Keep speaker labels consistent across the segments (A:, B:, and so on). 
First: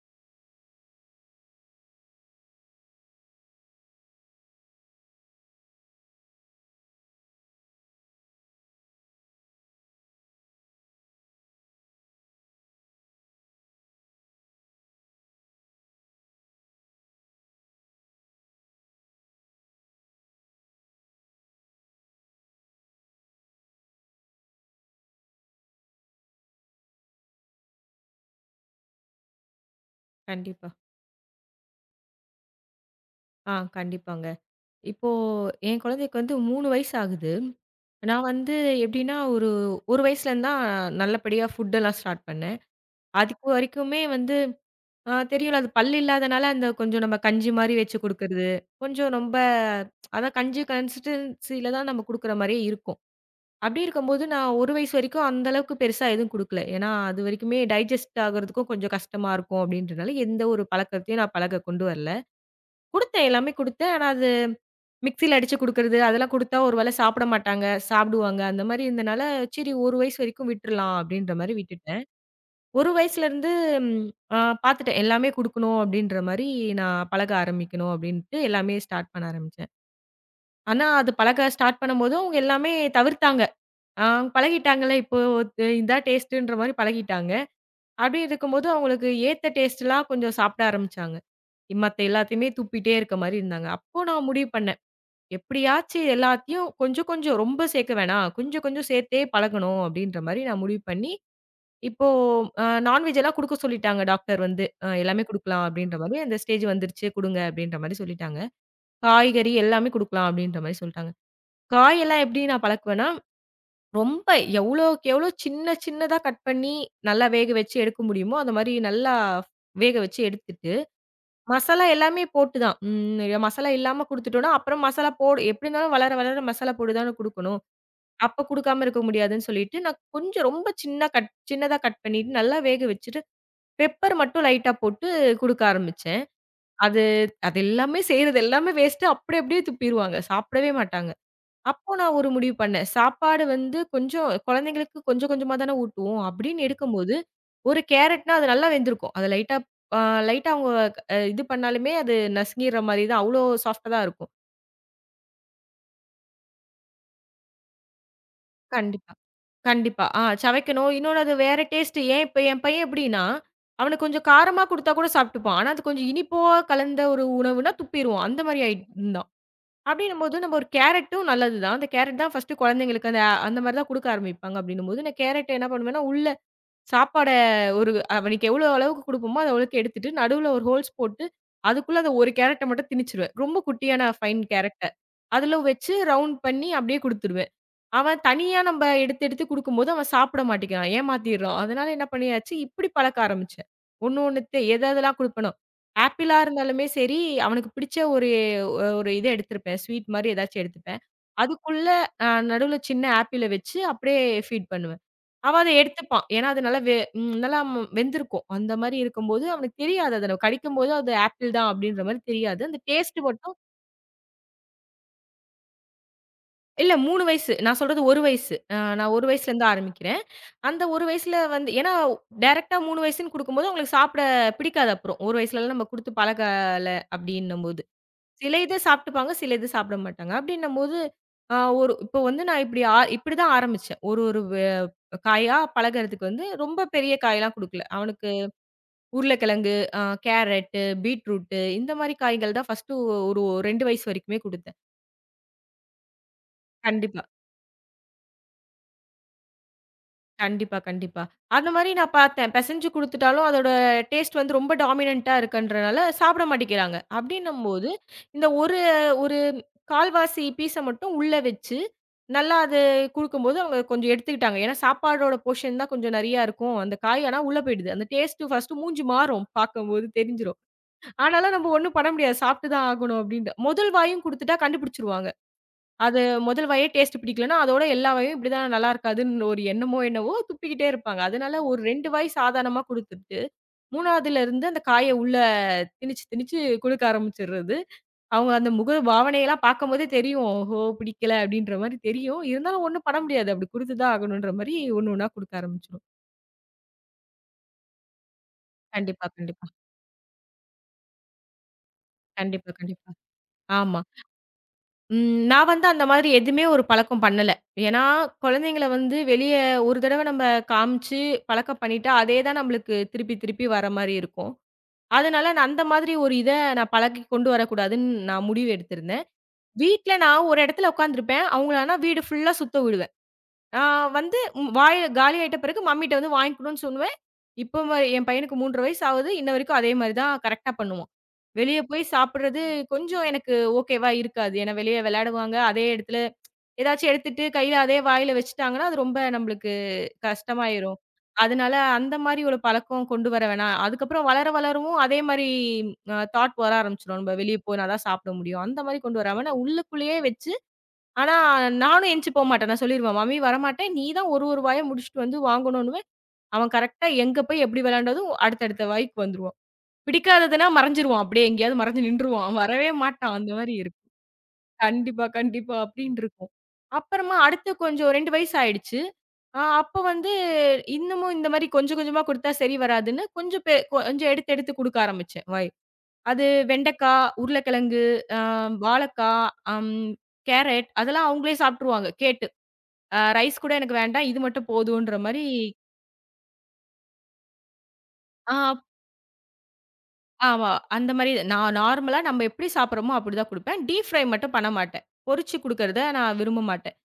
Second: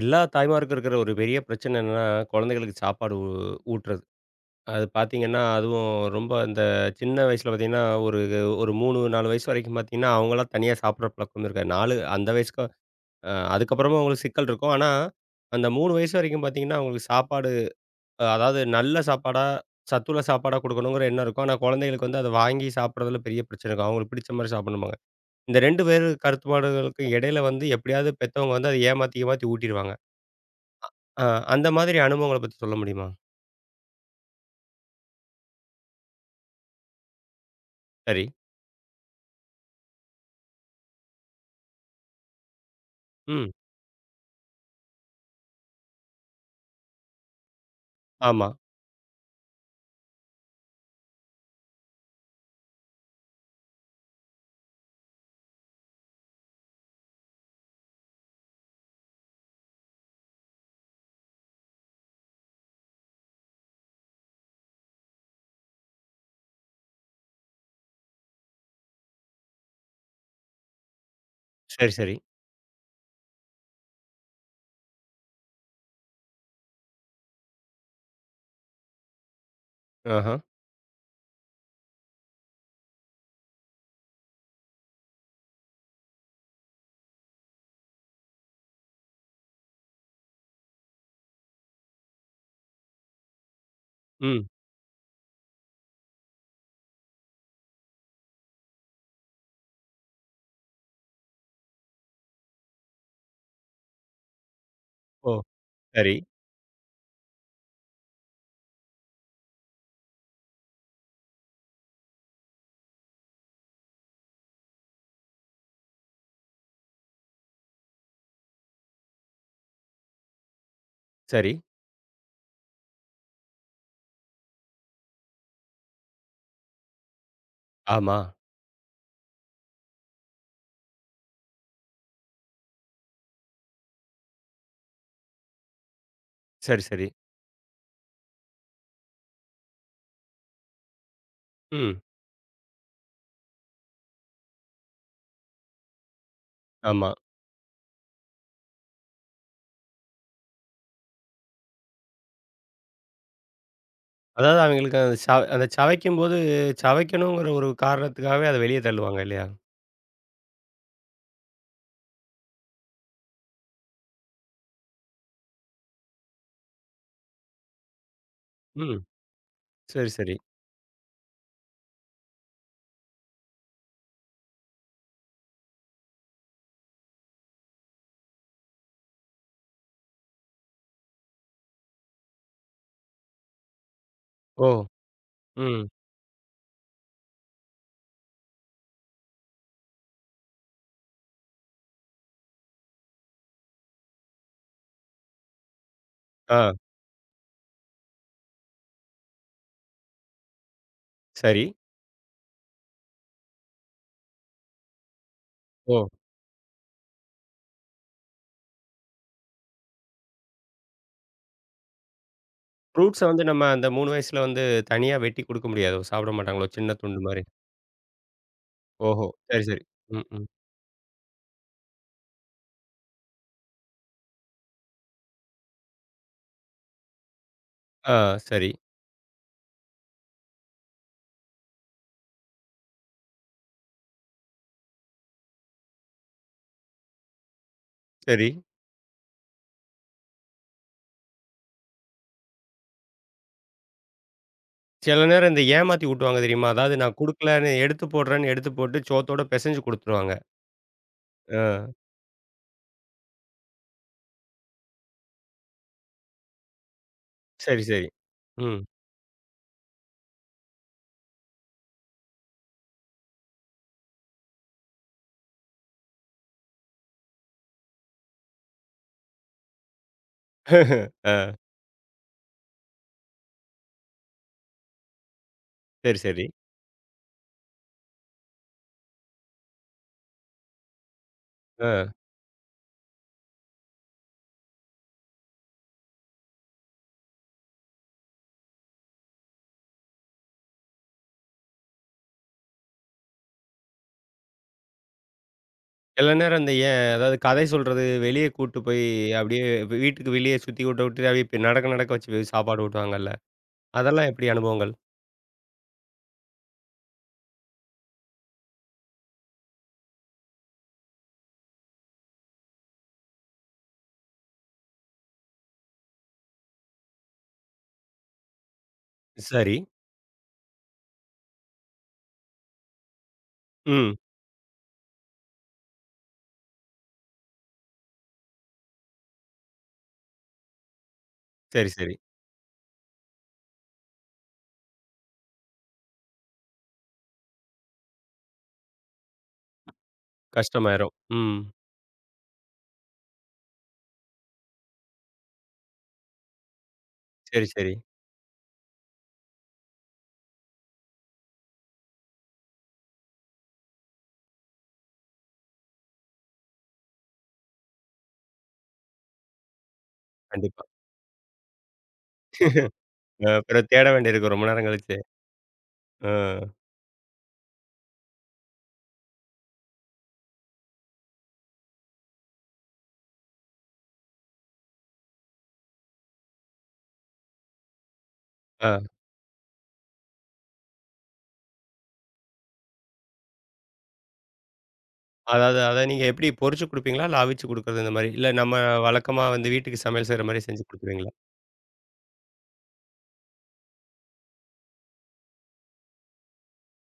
A: எல்லா தாய்மாருக்கும் இருக்கிற ஒரு பெரிய பிரச்சனை என்னன்னா, குழந்தைகளுக்கு சாப்பாடு ஊட்டுறது. அது பார்த்தீங்கன்னா, அதுவும் ரொம்ப இந்த சின்ன வயசுல பார்த்தீங்கன்னா, ஒரு ஒரு 3, 4 வயசு வரைக்கும் பார்த்தீங்கன்னா, அவங்கலாம் தனியா சாப்பிடுற பழக்கம் இருக்காது. 4 அந்த வயசுக்கு அதுக்கப்புறமும் அவங்களுக்கு சிக்கல் இருக்கும். ஆனா, அந்த 3 வயசு வரைக்கும் பார்த்தீங்கன்னா, அவங்களுக்கு சாப்பாடு அதாவது நல்ல சாப்பாடா, சத்துள்ள சாப்பாடா குடுக்கணுங்கிற எண்ணம் இருக்கும். ஆனா, குழந்தைகளுக்கு வந்து அத வாங்கி சாப்பிடுறதுல பெரிய பிரச்சனை இருக்கும். அவங்களுக்கு பிடிச்ச மாரி சாப்பிடணும்பாங்க. இந்த 2 பேரு கருத்துபாடுகளுக்கும் இடையில வந்து எப்படியாவது பெத்தவங்க வந்து அத ஏமாத்தி, ஏமாத்தி ஊட்டிருவாங்க.
B: கண்டிப்பா.
A: ஆ, அந்த மாதிரி அனுபவங்கள பத்தி சொல்ல முடியுமா?
B: கண்டிப்பாங்க. இப்போ என் குழந்தைக்கு வந்து 3 வயசு ஆகுது.
A: சரி.
B: நான் வந்து எப்படின்னா, ஒரு 1 வயசுலேருந்து தான் நல்லபடியா ஃபுட்டெல்லாம் ஸ்டார்ட் பண்ணேன். அதுக்கு
A: ம்.
B: வரைக்குமே வந்து தெரியும்ல, அது பல் இல்லாதனால அந்த கொஞ்சம் நம்ம கஞ்சி மாரி வச்சு குடுக்குறது,
A: ஆமா.
B: கொஞ்சம் ரொம்ப அதான் கஞ்சி கன்சிஸ்டன்சில தான் நம்ம குடுக்குற மாரியே இருக்கும். அப்படி இருக்கும்போது நான் 1 வயசு வரைக்கும் அந்த அளவுக்கு பெருசா எதுவும் குடுக்கல. ஏன்னா, அது வரைக்குமே டைஜெஸ்ட் ஆகுறதுக்கும் கொஞ்சம் கஷ்டமா இருக்கும் அப்படின்றனால, எந்த ஒரு பழக்கத்தையும் நான் பழக கொண்டு வரல. குடுத்தேன் எல்லாமே குடுத்தேன். ஆனா அது மிக்ஸியில அடிச்சு குடுக்குறது, அதெல்லாம் குடுத்தா ஒரு வேளை சாப்பிட மாட்டாங்க, சாப்பிடுவாங்க. அந்த மாரி இருந்தனால, சரி 1 வயசு வரைக்கும் விட்டுறலாம் அப்படின்ற மாரி
A: சரி,
B: விட்டுட்டேன்.
A: சரி.
B: 1 வயசுலருந்து ம் அ பார்த்துட்டேன். எல்லாமே குடுக்கணும் அப்படின்ற மாரி நான் பழக ஆரம்பிக்கணும் அப்படின்ட்டு எல்லாமே ஸ்டார்ட் பண்ண ஆரம்பிச்சேன்.
A: ஆஹா.
B: ஆனா அது பழக ஸ்டார்ட் பண்ணும்போது அவங்க எல்லாமே தவிர்த்தாங்க. அ பழகிட்டாங்கல்ல இப்போ. இதான் டேஸ்ட்டுன்ற மாரி பழகிட்டாங்க. அப்படி இருக்கும்போது அவங்களுக்கு ஏத்த டேஸ்ட்லாம் கொஞ்சம் சாப்பிட ஆரம்பிச்சாங்க. மத்த எல்லாத்தையுமே துப்பிட்டே இருக்க மாரி இருந்தாங்க. அப்போ நான்
A: ம்.
B: முடிவு பண்ணேன். எப்படியாச்சு எல்லாத்தையும் கொஞ்சம் கொஞ்சம் ரொம்ப சேர்க்க வேணாம். கொஞ்சம் கொஞ்சம் சேர்த்தே பழகணும் அப்படின்ற மாரி நான் முடிவு பண்ணி, இப்போ நான்வெஜ் எல்லாம் குடுக்க சொல்லிட்டாங்க டாக்டர் வந்து. எல்லாமே
A: ஓ!
B: குடுக்கலாம் அப்படின்ற
A: சரி,
B: மாரி அந்த ஸ்டேஜ் வந்துருச்சு, குடுங்க அப்படின்ற மாரி சொல்லிட்டாங்க. காய்கறி எல்லாமே குடுக்கலாம் அப்படின்ற மாரி சொல்லிட்டாங்க. காயெல்லாம் எப்படி நான் பழக்குவேன்னா, ரொம்ப எவ்வளோக்கு எவ்வளோ சின்ன சின்னதா கட் பண்ணி நல்லா வேக வச்சு எடுக்க முடியுமோ, அந்த மாரி நல்லா வேக வச்சு எடுத்துட்டு
A: சரி.
B: மசாலா எல்லாமே போட்டு தான். மசாலா இல்லாம குடுத்துட்டோம்னா, அப்புறம் மசாலா போடு எப்படி இருந்தாலும் வளர, வளர மசாலா போட்டு தானே குடுக்கணும்.
A: ஆமா.
B: அப்ப குடுக்காம இருக்க முடியாதுன்னு சொல்லிட்டு, நான் கொஞ்சம் ரொம்ப சின்ன கட் சின்னதா கட் பண்ணிட்டு, நல்லா வேக வச்சுட்டு, பெப்பர் மட்டும் லைட்டா போட்டு குடுக்க ஆரம்பிச்சேன்.
A: சரி,
B: அது
A: சரி.
B: அது எல்லாமே செய்றது எல்லாமே வேஸ்ட்டு. அப்படி அப்படியே துப்பிருவாங்க. சாப்பிடவே மாட்டாங்க. அப்போ
A: ம்.
B: நான் ஒரு முடிவு பண்ணேன். சாப்பாடு வந்து கொஞ்சம் குழந்தைங்களுக்கு கொஞ்சம் கொஞ்சமா தானே ஊட்டுவோம். அப்படின்னு
A: ஆமா.
B: எடுக்கும்போது, ஒரு கேரட்னா அது நல்லா வெந்திருக்கும். அத லைட்டா அ லைட்டா அவங்க இது பண்ணாலுமே அது நசுங்கிற மாரி தான். அவ்ளோ சாஃப்ட்டா தான் இருக்கும்.
A: அதாவது அவங்களுக்கு அந்த சவைக்கும்போது சவைக்கணுங்கிற ஒரு காரணத்துக்காகவே அத வெளிய
B: கண்டிப்பா,
A: தள்ளுவாங்க இல்லையா?
B: கண்டிப்பா. சவைக்கணும். இன்னொன்னு அது வேற டேஸ்ட். ஏன் இப்ப என் பையன் எப்படின்னா, அவனுக்கு கொஞ்சம் காரமா குடுத்தா கூட சாப்ட்டுப்பான். ஆனா அது கொஞ்சம் இனிப்பா கலந்த ஒரு உணவுனா துப்பிருவான். அந்த மாரி ஆயி
A: ம்.
B: இருந்தான்.
A: சரி, சரி.
B: அப்படின்னும்போது நம்ம ஒரு கேரட்டும் நல்லது தான். அந்த கேரட் தான் ஃபர்ஸ்ட்டு குழந்தைங்களுக்கு அந்த அந்த மாரி தான் குடுக்க ஆரம்பிப்பாங்க. அப்படின்னும்போது நான் கேரட் என்ன பண்ணுவேன்னா, உள்ள சாப்பாட ஒரு அவனுக்கு எவ்வளோ அளவுக்கு குடுப்போமோ, அது அளவுக்கு எடுத்துட்டு, நடுவுல ஒரு ஹோல்ஸ் போட்டு, அதுக்குள்ள அந்த ஒரு கேரட்ட மட்டும் திணிச்சுருவேன். ரொம்ப குட்டியான ஃபைன்
A: ஓ!
B: கேரட்ட. அதுல
A: ம்.
B: வச்சு ரவுண்ட் பண்ணி அப்படியே குடுத்துருவேன். அவன் தனியா நம்ப எடுத்து எடுத்து குடுக்கும்போது, அவன் சாப்பிட மாட்டேங்கிறான். ஏமாத்திர்றான். அதனால என்ன பண்ணியாச்சு, இப்பிடி பழக்க ஆரம்பிச்சேன். ஒண்ணு ஒண்ணுத்து எது எதெல்லாம் குடுப்பேனோ! ஆப்பிளா
A: ஆ.
B: இருந்தாலுமே சரி, அவனுக்கு பிடிச்ச ஒரு ஒரு இது எடுத்திருப்பேன். ஸ்வீட் மாரி ஏதாச்சும் எடுத்துப்பேன்.
A: சரி.
B: அதுக்குள்ள நடுவுல சின்ன ஆப்பிள வச்சு அப்பிடியே ஃபீட் பண்ணுவேன். அவன் அத
A: ஓ!
B: எடுத்துப்பான். ஏன்னா, அது நல்லா வெ ம் நல்லா வெந்திருக்கும். அந்த மாரி இருக்கும்போது, அவனுக்கு தெரியாது. அத கடிக்கும்போது அது ஆப்பிள் தான் அப்பிடின்றமாரி தெரியாது. அந்த டேஸ்ட்
A: ஃப்ரூட்ஸ வந்து
B: மட்டும்
A: நம்ம அந்த 3 வயசுல வந்து தனியா வெட்டி குடுக்க முடியாதோ? சாப்பிட மாட்டாங்களோ?
B: இல்ல
A: சின்ன துண்டு
B: 3
A: மாரி.
B: வயசு. நான் சொல்றது 1 வயசு. நான்
A: ஓஹோ!
B: 1
A: சரி,
B: வயசுலேருந்து
A: சரி.
B: ஆரம்பிக்கிறேன்.
A: ம், ம்.
B: அந்த 1 வயசுல வந்து ஏன்னா டைரக்ட்டா 3 வயசுன்னு குடுக்கும்போது அவங்களுக்கு சாப்பிட பிடிக்காது அப்புறம். 1 வயசுலலாம் நம்ம குடுத்து பழகல அப்டின்னும்போது.
A: ஆ,
B: சில
A: சரி,
B: இத சாப்ட்டுப்பாங்க, சில இது சாப்பிட மாட்டாங்க. அப்டின்னும்போது ஒரு இப்போ வந்து நான் இப்டி இப்டிதான் ஆரம்பிச்சேன். ஒரு ஒரு வ காயா பழகுறதுக்கு வந்து ரொம்ப பெரிய காயெல்லாம் குடுக்கல. அவனுக்கு
A: சரி.
B: உருளைக்கிழங்கு, கேரட்டு, பீட்ரூட்டு இந்த மாரி காய்கள் தான் ஃபர்ஸ்ட்டு ஒரு 2 வயசு வரைக்குமே குடுத்தேன்.
A: சில நேரம் இந்த ஏமாத்தி ஊட்டுவாங்க தெரியுமா? அதாவது நான்
B: கண்டிப்பா.
A: குடுக்கலன்னு எடுத்து போடுறேன்னு எடுத்து போட்டு சோத்தோட பெசஞ்சு குடுத்துருவாங்க.
B: கண்டிப்பா, கண்டிப்பா. அந்த மாரி
A: ஆ.
B: நான் பார்த்தேன். பெசஞ்சு குடுத்துட்டாலும் அதோட டேஸ்ட் வந்து ரொம்ப டாமினன்ட்டா இருக்குன்றனால சாப்பிட மாட்டேங்கிறாங்க.
A: சரி,
B: அப்டின்னும்போது,
A: சரி.
B: இந்த ஒரு
A: ம்.
B: ஒரு 1/4 பீஸ மட்டும் உள்ள வச்சு, நல்லா அது குடுக்கும்போது அவங்க கொஞ்சம் எடுத்துக்கிட்டாங்க. ஏன்னா சாப்பாடோட போர்ஷன் தான் கொஞ்சம் நெறையா இருக்கும். அந்த காய் ஆனா உள்ள போயிடுது. அந்த டேஸ்ட்டு ஃபர்ஸ்ட்டு மூஞ்சி மாறும் பார்க்கும்போது தெரிஞ்சிரும்.
A: ஆ.
B: ஆனாலும் நம்ம ஒண்ணும் பண்ண முடியாது. சாப்ட்டு தான் ஆகணும் அப்டின்ட்டு. முதல் வாயும் குடுத்துட்டா கண்டுபிடிச்சுருவாங்க.
A: சரி,
B: அது
A: சரி.
B: முதல் வாயே டேஸ்ட் பிடிக்கலன்னா, அதோட எல்லா வாயும் இப்படிதான் நல்லா இருக்காதுன்னு ஒரு எண்ணமோ என்னவோ துப்பிக்கிட்டே இருப்பாங்க. அதனால ஒரு
A: ஆ.
B: 2 வாய் சாதாரணமா குடுத்துட்டு, 3வதுல இருந்து அந்த காய உள்ள திணிச்சு, திணிச்சு குடுக்க ஆரம்பிச்சுர்றது. அவங்க அந்த முக பாவனையெல்லாம் பார்க்கும்போதே தெரியும். ஓஹோ! பிடிக்கல அப்படின்ற மாரி தெரியும். இருந்தாலும் ஒண்ணும் பண்ண முடியாது. அப்படி குடுத்து தான் ஆகணுன்ற மாரி ஒண்ணு ஒண்ணா குடுக்க ஆரம்பிச்சுரும்.
A: சில நேரம் இந்த ஏன் அதாவது கதை சொல்றது, வெளிய கூட்டு போய்
B: கண்டிப்பா,
A: அப்படியே
B: கண்டிப்பா.
A: வீட்டுக்கு வெளியே சுத்தி விட்டு விட்டு அப்படியே நடக்க நடக்க வச்சு போய்
B: கண்டிப்பா,
A: சாப்பாடு
B: கண்டிப்பா.
A: ஊட்டுவாங்கல்ல.
B: ஆமா.
A: அதெல்லாம் எப்படி அனுபவங்கள்?
B: ம். நான் வந்து அந்த மாதிரி எதுவுமே ஒரு பழக்கம் பண்ணல. ஏன்னா, குழந்தைங்கள வந்து வெளிய ஒரு தடவ நம்ம காமிச்சு பழக்கம் பண்ணிட்டா, அதே தான் நம்மளுக்கு திருப்பி திருப்பி வர மாரி இருக்கும். அதனால நான் அந்த மாதிரி ஒரு இத நான் பழக்கி கொண்டு வரக்கூடாதுன்னு நான் முடிவு எடுத்திருந்தேன்.
A: சரி.
B: வீட்ல நான் ஒரு இடத்துல உட்காந்துருப்பேன். அவங்கள ஆனா வீடு ஃபுல்லா சுத்த விடுவேன். ஆ
A: ம்.
B: வந்து வாய் காலி ஆயிட்ட பிறகு மம்மிட்ட வந்து வாங்கி குடுன்னு சொல்லுவேன். இப்போ என் பையனுக்கு 3 1/2 வயசு ஆகுது. இன்ன வரைக்கும் அதே மாரி தான் கரெக்ட்டா பண்ணுவான். வெளிய
A: சரி,
B: போய்
A: சரி.
B: சாப்பிடுறது கொஞ்சம் எனக்கு ஓகேவா இருக்காது. ஏன்னா வெளிய விளையாடுவாங்க. அதே இடத்துல ஏதாச்சும் எடுத்துட்டு கையில அதே வாயில வச்சுட்டாங்கன்னா, அது ரொம்ப நம்மளுக்கு கஷ்டமாயிரும்.
A: கஷ்டமாயிரும். ம்.
B: அதனால அந்த மாரி ஒரு பழக்கம் கொண்டு வர வேணாம். அதுக்கப்புறம் வளர வளரவும் அதே மாரி தாட் வர ஆரம்பிச்சுரும். நம்ம வெளிய
A: சரி,
B: போனா
A: சரி.
B: தான் சாப்பிட முடியும். அந்த மாரி கொண்டு வராம நான் உள்ளுக்குள்ளேயே வச்சு ஆனா, நானும் எந்திச்சு போமாட்டேன். நான் சொல்லிருவேன், "மம்மி வரமாட்டே. நீ தான் ஒரு, ஒரு வாயா முடிச்சுட்டு வந்து வாங்கணுன்னுவேன்." அவன் கரெக்ட்டா எங்க போய் எப்படி விளையாண்டதும் அடுத்தடுத்த வாய்க்கு வந்துருவான். பிடிக்காததுன்னா
A: கண்டிப்பா.
B: மறைஞ்சிருவான். அப்படியே எங்கேயாவது மறைஞ்சு நின்றுவான். வரவே மாட்டான்.
A: அ
B: அந்த மாரி
A: பிறகு
B: இருக்கும்.
A: தேட வேண்டியிருக்கும் ரொம்ப நேரம் கழிச்சு.
B: கண்டிப்பா, கண்டிப்பா அப்படின்னு
A: ஆ.
B: இருக்கும். அப்புறமா அடுத்து கொஞ்சம் 2 வயசு ஆயிடுச்சு. அப்ப வந்து இன்னமும் இந்த மாரி கொஞ்சம் கொஞ்சமா குடுத்தா சரி வராதுன்னு, கொஞ்சம் எடுத்து எடுத்து குடுக்க ஆரம்பிச்சேன் வாய். அது வெண்டைக்கா, உருளைக்கிழங்கு, அ
A: ஆ.
B: வாழைக்கா, அம் கேரட் அதெல்லாம் அவங்களே சாப்ட்டுருவாங்க கேட்டு. ரைஸ் கூட எனக்கு வேண்டாம். இது மட்டும் போதுன்ற மாரி.
A: அதாவது, அத நீங்க எப்படி பொரிச்சு குடுப்பீங்களா? இல்ல அவிச்சு குடுக்குறது இந்த மாரி? இல்ல
B: ஆ
A: நம்ம வழக்கமா வந்து வீட்டுக்கு சமையல் செய்ற மாரி
B: ஆமா.
A: செஞ்சு
B: அந்த
A: குடுத்துருவீங்களா?
B: மாரி நான் நார்மலா நம்ம எப்படி சாப்பிடுறோமோ அப்படிதான் குடுப்பேன். டீப் ஃப்ரை மட்டும் பண்ண மாட்டேன். பொரிச்சு குடுக்கறத நான் விரும்ப மாட்டேன்.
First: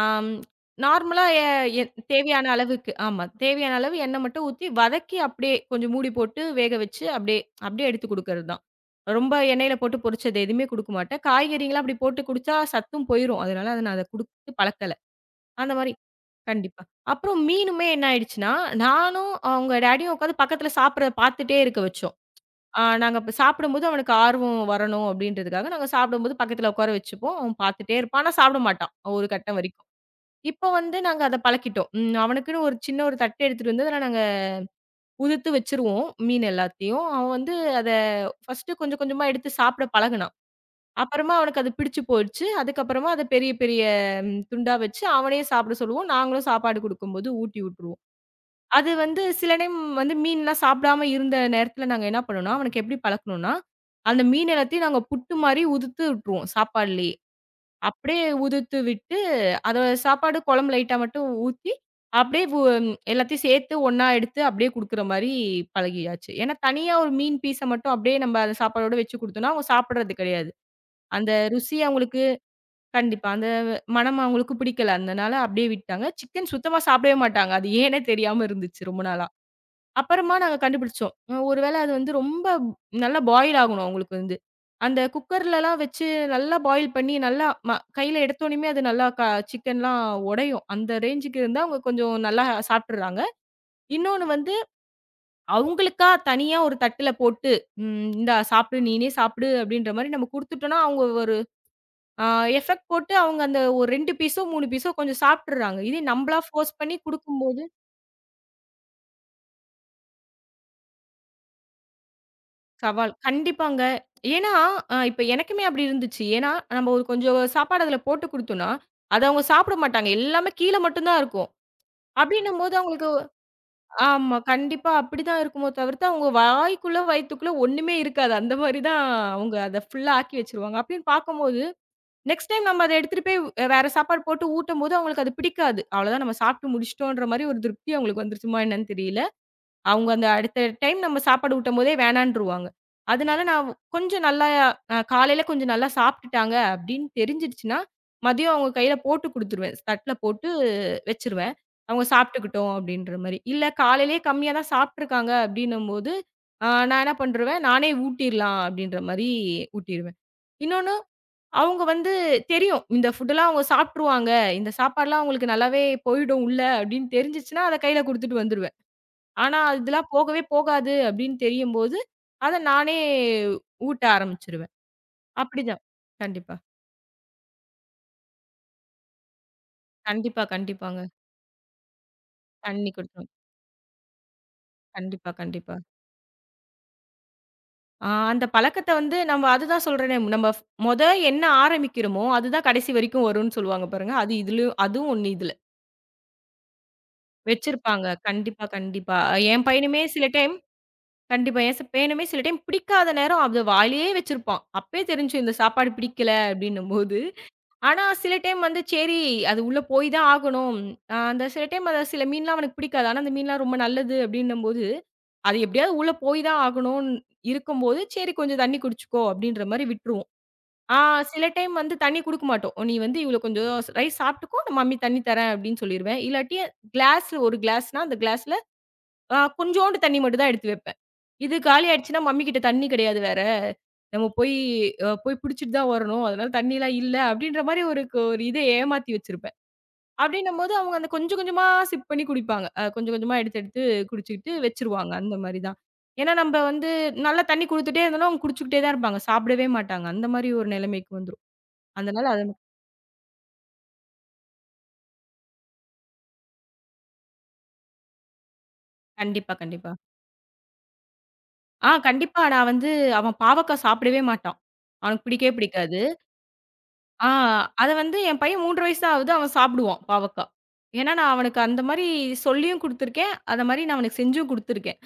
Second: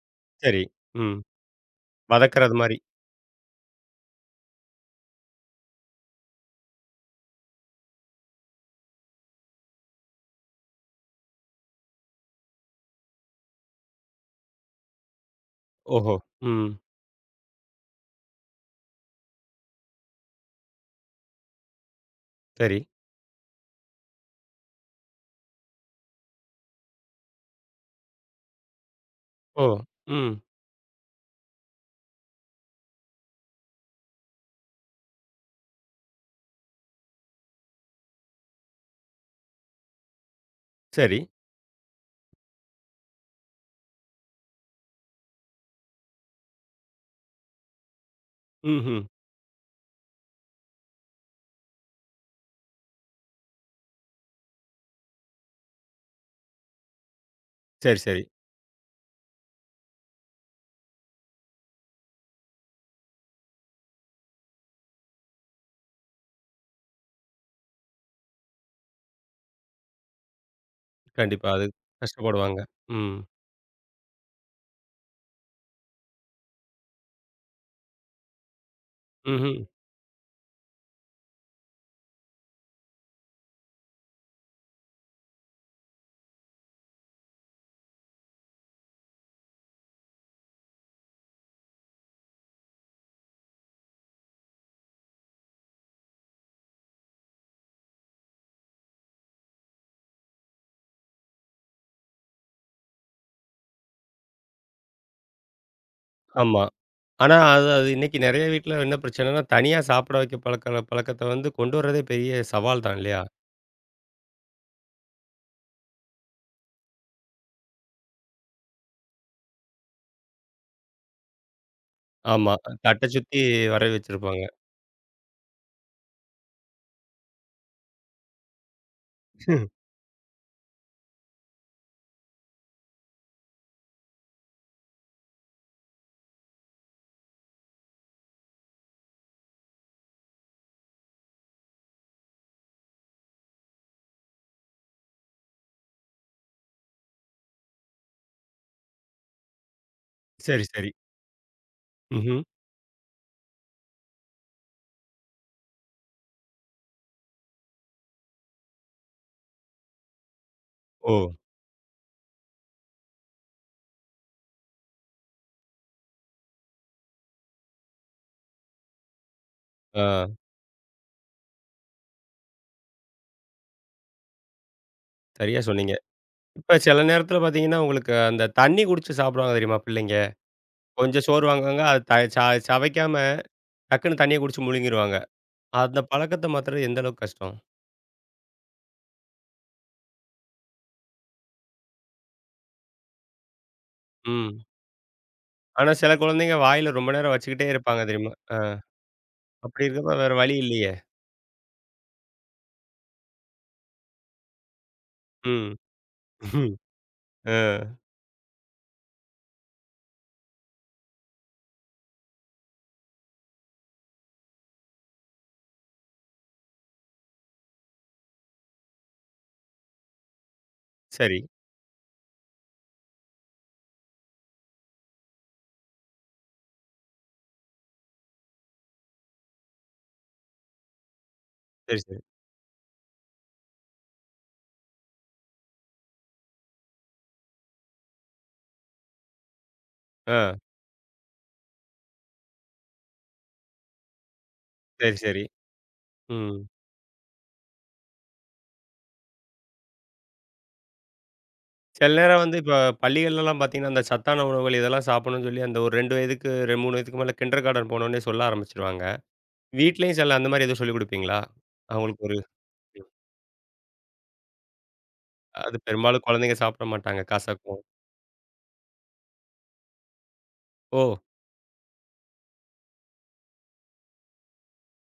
B: ஆம்.
A: சரி. ம்.
B: நார்மலா எ என் தேவையான
A: வதக்குறது மாரி.
B: அளவுக்கு ஆமா. தேவையான அளவு எண்ணெய் மட்டும் ஊத்தி வதக்கி அப்படியே கொஞ்சம் மூடி போட்டு வேக வச்சு அப்படியே அப்படியே எடுத்து குடுக்கறது தான். ரொம்ப எண்ணெயில போட்டு பொரிச்சது எதுவுமே குடுக்க மாட்டேன். காய்கறிங்கலாம் அப்படி போட்டு குடிச்சா சத்தும் போயிரும். அதனால அத நான் அத குடுத்து பழக்கல. அந்த மாரி.
A: ஓஹோ! ம்.
B: கண்டிப்பா. அப்புறம் மீனுமே என்ன ஆயிடுச்சுன்னா, நானும் அவங்க டாடியும் உட்காந்து பக்கத்துல சாப்பிடுறத பார்த்துட்டே இருக்க வச்சோம்.
A: சரி.
B: நாங்க அப்ப சாப்பிடும்போது அவனுக்கு ஆர்வம் வரணும் அப்படின்றதுக்காக, நாங்க சாப்பிடும்போது பக்கத்துல உட்கார வச்சுப்போம். அவன் பார்த்துட்டே இருப்பான். ஆனா சாப்பிட மாட்டான், ஒரு கட்டம்
A: ஓ!
B: வரைக்கும்.
A: ம்.
B: இப்போ வந்து நாங்க அத பழக்கிட்டோம். அவனுக்குன்னு ஒரு சின்ன ஒரு தட்டு எடுத்துட்டு வந்து, அதுல நாங்க உதுத்து வச்சுருவோம், மீன் எல்லாத்தையும். அவன் வந்து அத ஃபர்ஸ்ட்டு கொஞ்சம் கொஞ்சமா எடுத்து சாப்பிட பழகுனான்.
A: சரி.
B: அப்புறமா அவனுக்கு அது பிடிச்சு போச்சு. அதுக்கப்புறமா அத பெரிய பெரிய துண்டா வச்சு அவனே சாப்பிட சொல்லுவோம். நாங்களும் சாப்பாடு குடுக்கும்போது ஊட்டி விட்டுருவோம். அது
A: ம்ஹ்ம்.
B: வந்து சில டைம் வந்து மீன்லாம் சாப்பிடாம இருந்த நேரத்துல நாங்க என்ன பண்ணோம்னா, அவனுக்கு எப்படி பழக்கணும்னா, அந்த மீன் எல்லாத்தையும் நாங்க புட்டு மாரி உதுத்து விட்டுருவோம் சாப்பாடுலயே.
A: சரி, சரி.
B: அப்படியே உதுத்து விட்டு, அத சாப்பாடு குழம்பு லைட்டா மட்டும் ஊத்தி, அப்படியே எல்லாத்தையும் சேர்த்து ஒண்ணா எடுத்து அப்படியே குடுக்குற மாரி பழகியாச்சு. ஏன்னா தனியா ஒரு மீன் பீஸ மட்டும் அப்படியே நம்ம அந்த சாப்பாடோட வச்சு குடுத்தோம்னா, அவங்க சாப்பிடுறது கிடையாது. அந்த
A: கண்டிப்பா. அது
B: ருசி அவங்களுக்கு
A: கஷ்டப்படுவாங்க. ம்.
B: கண்டிப்பா. அந்த மணம் அவங்களுக்கு பிடிக்கல. அதனால அப்படியே விட்டாங்க. சிக்கன் சுத்தமா சாப்பிடவே மாட்டாங்க. அது ஏன்னே தெரியாம இருந்துச்சு ரொம்ப நாளா.
A: ம்ஹ்ம்.
B: அப்புறமா நாங்க கண்டுபிடிச்சோம். ஒருவேளை அது வந்து ரொம்ப நல்லா பாயில் ஆகணும் அவங்களுக்கு வந்து. அந்த குக்கர்லலாம் வச்சு நல்லா பாயில் பண்ணி நல்லா ம கையில எடுத்தோனயுமே அது நல்லா க சிக்கன்லாம் உடையும். அந்த ரேஞ்சுக்கு இருந்தா அவங்க கொஞ்சம் நல்லா சாப்பிட்டுறாங்க. இன்னொன்னு வந்து அவங்களுக்கா தனியா ஒரு தட்டுல போட்டு, "இந்தா சாப்பிடு. நீனே சாப்பிடு" அப்படின்ற மாரி நம்ம குடுத்துட்டோம்னா, அவங்க ஒரு ஆ எஃபெக்ட் போட்டு அவங்க அந்த ஒரு 2 பீஸோ, 3 பீஸோ கொஞ்சம் சாப்பிட்டுர்றாங்க. இதே நம்பளா
A: ஆமா.
B: ஃபோர்ஸ் பண்ணி
A: ஆனா,
B: குடுக்கும்போது
A: அது அது இன்னைக்கு நெறைய வீட்ல என்ன பிரச்சனைன்னா, தனியா சாப்பிட வைக்க பழக்க பழக்கத்த வந்து கொண்டு வர்றதே பெரிய சவால் தான்
B: சவால்.
A: இல்லையா?
B: கண்டிப்பாங்க. ஏன்னா, இப்ப எனக்குமே அப்படி இருந்துச்சு. ஏன்னா, நம்ம ஒரு கொஞ்சம் சாப்பாடு அதில போட்டு குடுத்தோம்னா, அத அவங்க சாப்பிட மாட்டாங்க. எல்லாமே கீழ மட்டும் தான் இருக்கும்.
A: ஆமா.
B: அப்படின்னும்போது
A: தட்ட
B: அவங்களுக்கு
A: சுத்தி வர
B: ஆமா.
A: வச்சிருப்பாங்க.
B: கண்டிப்பா அப்படிதான் இருக்குமோ தவிர்த்து, அவங்க வாய்க்குள்ள, வயித்துக்குள்ள ஒண்ணுமே இருக்காது. அந்த மாரி தான் அவங்க அத ஃபுல்லா ஆக்கி வச்சுருவாங்க. அப்படின்னு பார்க்கும்போது நெக்ஸ்ட் டைம் நம்ம அத எடுத்துட்டு போய் வேற சாப்பாடு போட்டு ஊட்டும்போது அவங்களுக்கு அது பிடிக்காது. அவ்வளோதான் நம்ம சாப்பிட்டு முடிச்சுட்டோன்ற மாரி ஒரு திருப்தி அவங்களுக்கு வந்துருச்சுமா என்னன்னு தெரியல. அவங்க அந்த அடுத்த டைம் நம்ம சாப்பாடு ஊட்டும்போதே வேணான்ருவாங்க. அதனால நான் கொஞ்சம் நல்லா காலையில கொஞ்சம் நல்லா சாப்பிட்டுட்டாங்க அப்படின்னு தெரிஞ்சிடுச்சுன்னா, மதியம் அவங்க கையில போட்டு குடுத்துருவேன். தட்ல போட்டு
A: சரி, சரி.
B: வச்சுருவேன். அவங்க
A: ம்ஹ்ம்.
B: சாப்பிட்டுக்கிட்டோம் அப்படின்ற மாரி. இல்ல காலையிலேயே கம்மியா தான் சாப்பிட்டுருக்காங்க அப்படின்னும்போது, நான் என்ன பண்ருவேன், நானே ஊட்டிறலாம் அப்படின்ற மாரி ஊட்டிருவேன். இன்னொன்னு
A: ஓ!
B: அவங்க வந்து தெரியும். இந்த ஃபுட்டெல்லாம் அவங்க சாப்ட்டுருவாங்க. இந்த சாப்பாடுலாம் அவங்களுக்கு நல்லாவே போயிடும் உள்ள அப்படின்னு தெரிஞ்சுச்சுன்னா, அத கையில குடுத்துட்டு வந்துருவேன். ஆனா இதெல்லாம்
A: ஆ.
B: போகவே போகாது அப்படின்னு தெரியும்போது, அத நானே ஊட்ட ஆரம்பிச்சுருவேன்.
A: சரியா
B: அப்படிதான்.
A: சொன்னீங்க.
B: கண்டிப்பா.
A: இப்ப சில நேரத்துல பார்த்தீங்கன்னா, உங்களுக்கு அந்த தண்ணி குடிச்சு சாப்பிடுவாங்க தெரியுமா பிள்ளைங்க?
B: கண்டிப்பா, கண்டிப்பாங்க.
A: கொஞ்சம் சோர்வாங்குவாங்க. அது த ச
B: தண்ணி
A: சவைக்காம
B: குடுத்துருவேன்.
A: டக்குன்னு தண்ணிய குடிச்சு முழுங்கிருவாங்க.
B: கண்டிப்பா, கண்டிப்பா.
A: அந்த பழக்கத்த மாத்துறது எந்த அளவுக்கு கஷ்டம்?
B: அந்த பழக்கத்த வந்து நம்ம அதுதான் சொல்றேனே, நம்ம ஃப- மொத என்ன ஆரம்பிக்கிறோமோ, அதுதான் கடைசி வரைக்கும் வரும்னு சொல்லுவாங்க பாருங்க. அது
A: ம்.
B: இதுலயும் அதுவும் ஒண்ணு இதுல.
A: ஆனா சில குழந்தைங்க வாயில ரொம்ப நேரம் வச்சுக்கிட்டே இருப்பாங்க
B: வச்சிருப்பாங்க.
A: தெரியுமா? ஆ.
B: கண்டிப்பா, கண்டிப்பா. என்
A: அப்படி
B: பையனுமே
A: இருக்கப்ப
B: சில
A: வேற
B: டைம்
A: வழி இல்லையே!
B: கண்டிப்பா. ஏன் ச வேணுமே சில டைம் பிடிக்காத நேரம் அது வாயிலேயே வச்சிருப்பான். அப்பயே தெரிஞ்சுரும் இந்த
A: ம்.
B: சாப்பாடு பிடிக்கல அப்டின்னும்போது.
A: ஆ,
B: ஆனா சில டைம் வந்து சரி அது உள்ள போய் தான் ஆகணும். அந்த சில டைம் அத சில மீன்லாம் அவனுக்கு பிடிக்காது. ஆனா அந்த மீன்லாம் ரொம்ப நல்லது அப்டின்னும்போது, அது எப்டியாவது உள்ள போய் தான் ஆகணும்னு இருக்கும்போது, சரி கொஞ்சம் தண்ணி குடிச்சுக்கோ அப்டின்ற மாரி விட்டுருவோம். ஆ
A: சரி.
B: சில டைம் வந்து தண்ணி குடுக்க மாட்டோம். நீ வந்து இவ்ளோ கொஞ்சம் ரைஸ் சாப்ட்டுக்கோ, நான் மம்மி தண்ணி தரேன் அப்டின்னு சொல்லிருவேன். இல்லாட்டி கிளாஸ்ல ஒரு கிளாஸ்னா அந்த கிளாஸ்ல கொஞ்சோண்டு தண்ணி மட்டும் தான் எடுத்து வைப்பேன். இது காலி
A: சரி, சரி.
B: ஆயிடுச்சுன்னா, மம்மி கிட்ட தண்ணி கிடையாது வேற. நம்ம போய் போய் புடிச்சுட்டு தான் வரணும். அதனால தண்ணிலாம் இல்ல அப்டின்ற மாரி ஒரு இத ஏமாத்தி வச்சிருப்பேன்.
A: ஆ.
B: அப்டின்னும்போது அவங்க அந்த கொஞ்சம் கொஞ்சமா சிப் பண்ணி குடிப்பாங்க. கொஞ்சம் கொஞ்சமா எடுத்து எடுத்து குடிச்சுக்கிட்டு வச்சுருவாங்க.
A: சரி,
B: அந்த
A: சரி.
B: மாரி தான். ஏன்னா
A: ம்.
B: நம்ப வந்து நல்லா தண்ணி குடுத்துட்டே இருந்தோம்னா, அவங்க குடிச்சுக்கிட்டே தான் இருப்பாங்க. சாப்பிடவே மாட்டாங்க. அந்த மாரி ஒரு நிலைமைக்கு வந்துரும்.
A: சில
B: அதனால
A: நேரம்
B: அது
A: வந்து
B: நமக்கு
A: இப்ப பள்ளிகள்லலாம் பார்த்தீங்கன்னா, அந்த சத்தான உணவுகள் இதெல்லாம் சாப்பிடணும்னு சொல்லி அந்த ஒரு 2 வயதுக்கு 3 வயதுக்கு மேல கிண்டர் கார்டன் போனோனே சொல்ல ஆரம்பிச்சுருவாங்க.
B: கண்டிப்பா, கண்டிப்பா.
A: வீட்லயும் சில அந்த மாரி எதுவும் சொல்லிக் குடுப்பீங்களா? அவங்களுக்கு ஒரு
B: கண்டிப்பா. நான் வந்து அவன் பாவக்கா சாப்பிடவே மாட்டான். அவனுக்கு பிடிக்கவே
A: அது
B: பிடிக்காது.
A: பெரும்பாலும் குழந்தைங்க சாப்பிட மாட்டாங்க
B: ஆ
A: கசக்கும்.
B: அத வந்து என் பையன் 3 வயசு தான் ஆகுது. அவன் சாப்பிடுவான் பாவக்கா.
A: ஓ!
B: ஏன்னா, நான் அவனுக்கு அந்த மாரி சொல்லியும் குடுத்துருக்கேன். அத மாரி நான் அவனுக்கு செஞ்சும் குடுத்துருக்கேன்.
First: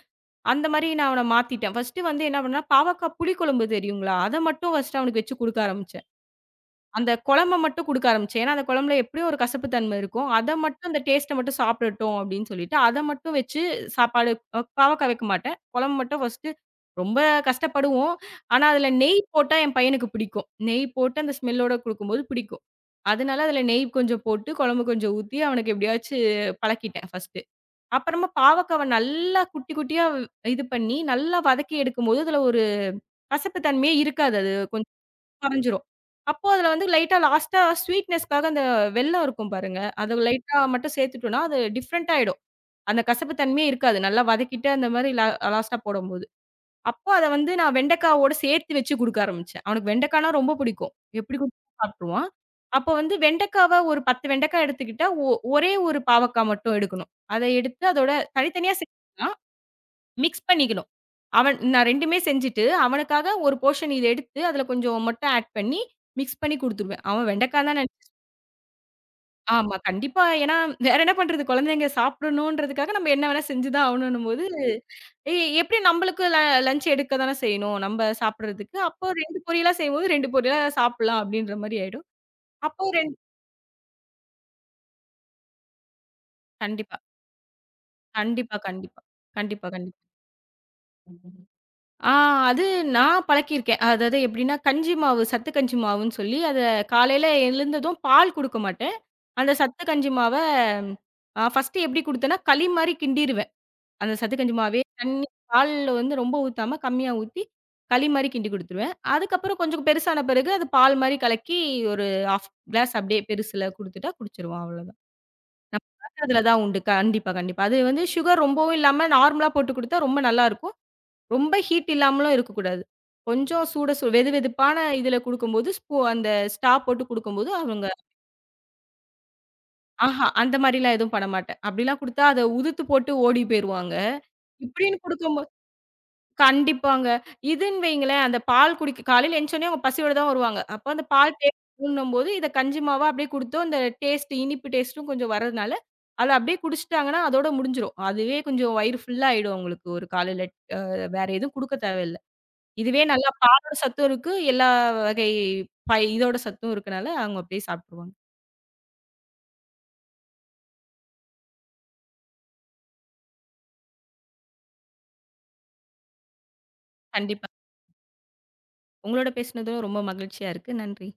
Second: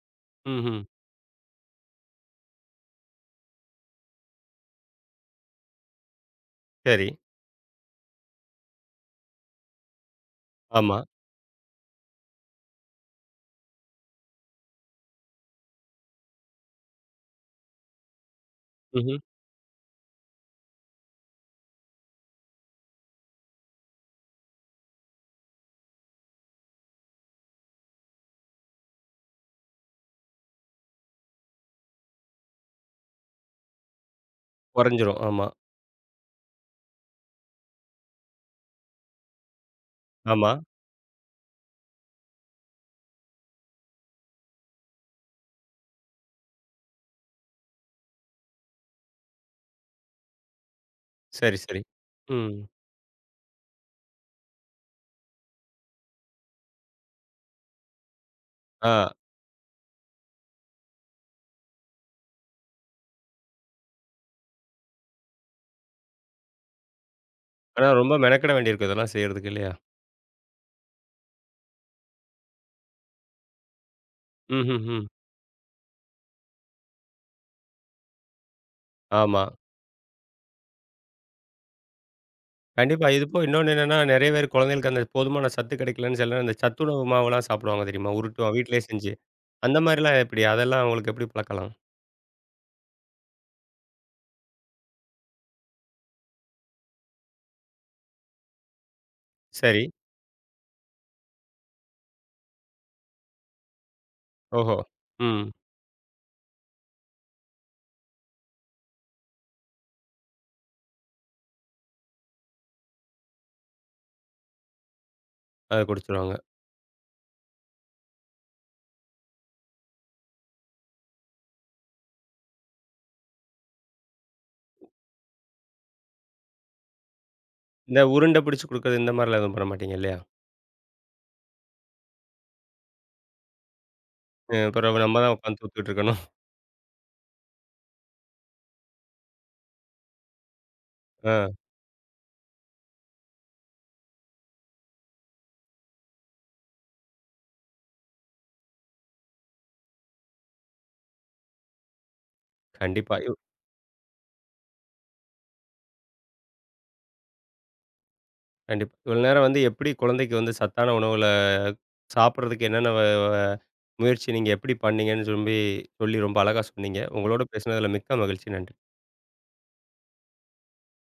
B: அந்த
A: ம்ஹ்ம்.
B: மாரி நான் அவன மாத்திட்டேன். ஃபர்ஸ்ட்டு வந்து என்ன பண்ணேன்னா, பாவக்கா புளிக்குழம்பு தெரியுங்களா? அத மட்டும் ஃபர்ஸ்ட்டு அவனுக்கு வச்சு குடுக்க ஆரம்பிச்சேன்.
A: சரி.
B: அந்த குழம்ப மட்டும் குடுக்க ஆரம்பிச்சேன். ஏன்னா, அந்த குழம்புல எப்படியும் ஒரு கசப்பு தன்மை இருக்கும். அத மட்டும்
A: ஆமா.
B: அந்த டேஸ்ட்ட மட்டும் சாப்பிடட்டும் அப்படின்னு சொல்லிட்டு, அத மட்டும் வச்சு சாப்பாடு பாவக்கா வைக்க மாட்டேன். குழம்பு மட்டும் ஃபர்ஸ்ட்டு ரொம்ப கஷ்டப்படுவோம். ஆனா, அதுல
A: ம்ஹ்ம்.
B: நெய் போட்டா என் பையனுக்கு பிடிக்கும். நெய் போட்டு அந்த ஸ்மெல்லோட குடுக்கும்போது பிடிக்கும். அதனால அதுல நெய் கொஞ்சம் போட்டு, குழம்பு கொஞ்சம் ஊத்தி அவனுக்கு எப்படியாச்சு பழக்கிட்டேன் ஃபர்ஸ்ட்டு. அப்புறமா பாவக்காவ நல்லா குட்டி குட்டியா இது பண்ணி, நல்லா வதக்கி எடுக்கும்போது, அதுல ஒரு கசப்பு தன்மையே இருக்காது. அது கொஞ்சம்
A: குறைஞ்சிரும். ஆமா,
B: கரைஞ்சிரும். அப்போ அதுல வந்து லைட்டா லாஸ்ட்டா ஸ்வீட்னஸ்க்காக அந்த வெல்லம் இருக்கும் பாருங்க. அது
A: ஆமா.
B: லைட்டா மட்டும் சேர்த்துட்டோம்னா, அது டிஃபரண்ட் ஆயிடும். அந்த கசப்பு தன்மையே இருக்காது. நல்லா வதக்கிட்டு அந்த மாரி லாஸ்ட்டா போடும்போது. அப்போ அத வந்து நான் வெண்டைக்காவோட சேர்த்து வச்சு குடுக்க ஆரம்பிச்சேன். அவனுக்கு வெண்டைக்கானா ரொம்ப பிடிக்கும். எப்படி
A: சரி,
B: குடுத்தாலும்
A: சரி.
B: சாப்ட்டுருவான்.
A: ம்.
B: அப்போ வந்து வெண்டைக்காவ ஒரு 10 வெண்டைக்கா எடுத்துக்கிட்டா, ஒரே ஒரு பாவக்கா மட்டும் எடுக்கணும். அத எடுத்து அதோட தனித்தனியா
A: ஆ.
B: சேர்த்துக்கலாம். மிக்ஸ் பண்ணிக்கணும். அவன் நான் 2மே செஞ்சுட்டு, அவனுக்காக ஒரு போர்ஷன் இத எடுத்து, அதில கொஞ்சம் மட்டும் ஆட் பண்ணி, மிக்ஸ் பண்ணி குடுத்துருவேன். அவன் வெண்டைக்கா தான்
A: ஆனா
B: நினைச்
A: ரொம்ப மெனக்கெட வேண்டியிருக்கும் இதெல்லாம் செய்றதுக்கு இல்லையா?
B: ஆமா. கண்டிப்பா. ஏன்னா, வேற என்ன பண்றது? குழந்தைங்க சாப்பிடணுன்றதுக்காக நம்ம என்ன வேணா செஞ்சு தான் ஆகணுன்னும்போது,
A: ம்ஹ்ஹ்ம்.
B: எ எப்படியும் நம்மளுக்கு லஞ்ச் எடுக்க தானே செய்யணும், நம்ம சாப்பிடுறதுக்கு. அப்போ 2
A: ஆமா.
B: பொரியலா செய்யும்போது 2 பொரியலா சாப்பிடலாம் அப்படின்ற மாரி ஆயிடும். அப்போ
A: கண்டிப்பா.
B: 2
A: இது போக இன்னொன்னு என்னன்னா, நிறைய பேர் குழந்தைகளுக்கு அந்த போதுமான சத்து கிடைக்கலன்னு சில நேரம் இந்த
B: கண்டிப்பா,
A: சத்துணவு மாவுலாம் சாப்பிடுவாங்க தெரியுமா? உருட்டுவான்
B: கண்டிப்பா,
A: வீட்லயே
B: கண்டிப்பா.
A: செஞ்சு.
B: கண்டிப்பா,
A: அந்த
B: கண்டிப்பா.
A: மாரிலாம் எப்படி? அதெல்லாம் உங்களுக்கு எப்படி பழக்கலாம்?
B: ஆ அது நான் பழக்கியிருக்கேன். அதாவது எப்படின்னா, கஞ்சி மாவு, சத்து கஞ்சி மாவுன்னு சொல்லி, அத காலையில எழுந்ததும் பால் குடுக்க மாட்டேன். அந்த
A: சரி.
B: சத்து கஞ்சி மாவ ஃபர்ஸ்ட்டு எப்படி குடுத்தேன்னா, களி மாரி கிண்டிருவேன். அந்த சத்து கஞ்சி
A: ஓஹோ!
B: மாவே தண்ணி
A: ம்.
B: பால்ல வந்து ரொம்ப ஊத்தாம கம்மியா ஊத்தி, களி மாரி கிண்டி குடுத்துருவேன். அதுக்கப்புறம் கொஞ்சம் பெருசான பிறகு அது பால் மாரி கலக்கி ஒரு 1/2 கிளாஸ் அப்படியே பெருசுல குடுத்துட்டா குடிச்சிருவான் அவ்வளோதான்.
A: அத குடிச்சுருவாங்க.
B: அதுல தான் உண்டு. கண்டிப்பா, கண்டிப்பா. அது வந்து சுகர் ரொம்பவும் இல்லாம நார்மலா போட்டு குடுத்தா ரொம்ப நல்லாருக்கும். ரொம்ப ஹீட் இல்லாமலும் இருக்கக்கூடாது. கொஞ்சம் சூட சு வெதுவெதுப்பான இதுல குடுக்கும்போது, ஸ்பூ அந்த ஸ்ட்ரா போட்டு குடுக்கும்போது அவங்க
A: இந்த உருண்டை பிடிச்சு குடுக்குறது இந்த மாரிலாம் எதுவும் பண்ண மாட்டீங்க இல்லையா?
B: ஆஹா! அந்த மாரிலாம் எதுவும் பண்ண மாட்டேன். அப்படிலாம் குடுத்தா அத உதுத்து போட்டு ஓடி போயிருவாங்க.
A: அ
B: இப்படின்னு
A: பிறவு நம்ம தான்
B: குடுக்கும்போ
A: உட்காந்து தூத்துக்கிட்டு இருக்கணும்.
B: கண்டிப்பாங்க. இதுன்னு வைங்களேன், அந்த பால் குடிக்க காலையில எந்திச்சோனே அவங்க பசியோட தான் வருவாங்க. அப்ப அந்த பால் டேஸ்ட்
A: ஆ.
B: வேணுன்னும்போது இத கஞ்சி மாவா அப்படியே குடுத்தோம், இந்த டேஸ்ட் இனிப்பு டேஸ்ட்டும் கொஞ்சம் வரதுனால, அத அப்படியே குடிச்சுட்டாங்கன்னா அதோட முடிஞ்சிரும். அதுவே கொஞ்சம் வயிறு ஃபுல் ஆயிடும் அவங்களுக்கு ஒரு காலையில. வேற எதுவும் குடுக்க தேவையில்ல. இதுவே
A: கண்டிப்பா.
B: நல்லா பாலோட சத்தும் இருக்கு. எல்லா வகை இதோட சத்தும் இருக்கனால, அவங்க அப்படியே சாப்ட்டுருவாங்க.
A: கண்டிப்பா. இவ்வளோ நேரம் வந்து எப்படி குழந்தைக்கு வந்து சத்தான உணவுகள சாப்பிடுறதுக்கு என்னென்ன வ வ முயற்சி நீங்க எப்படி பண்ணீங்கன்னு சொல்லி சொல்லி ரொம்ப அழகா சொன்னீங்க. உங்களோட
B: கண்டிப்பா.
A: பேசினதில மிக்க மகிழ்ச்சி. நன்றி.
B: உங்களோட பேசினதும் ரொம்ப மகிழ்ச்சியா இருக்கு. நன்றி.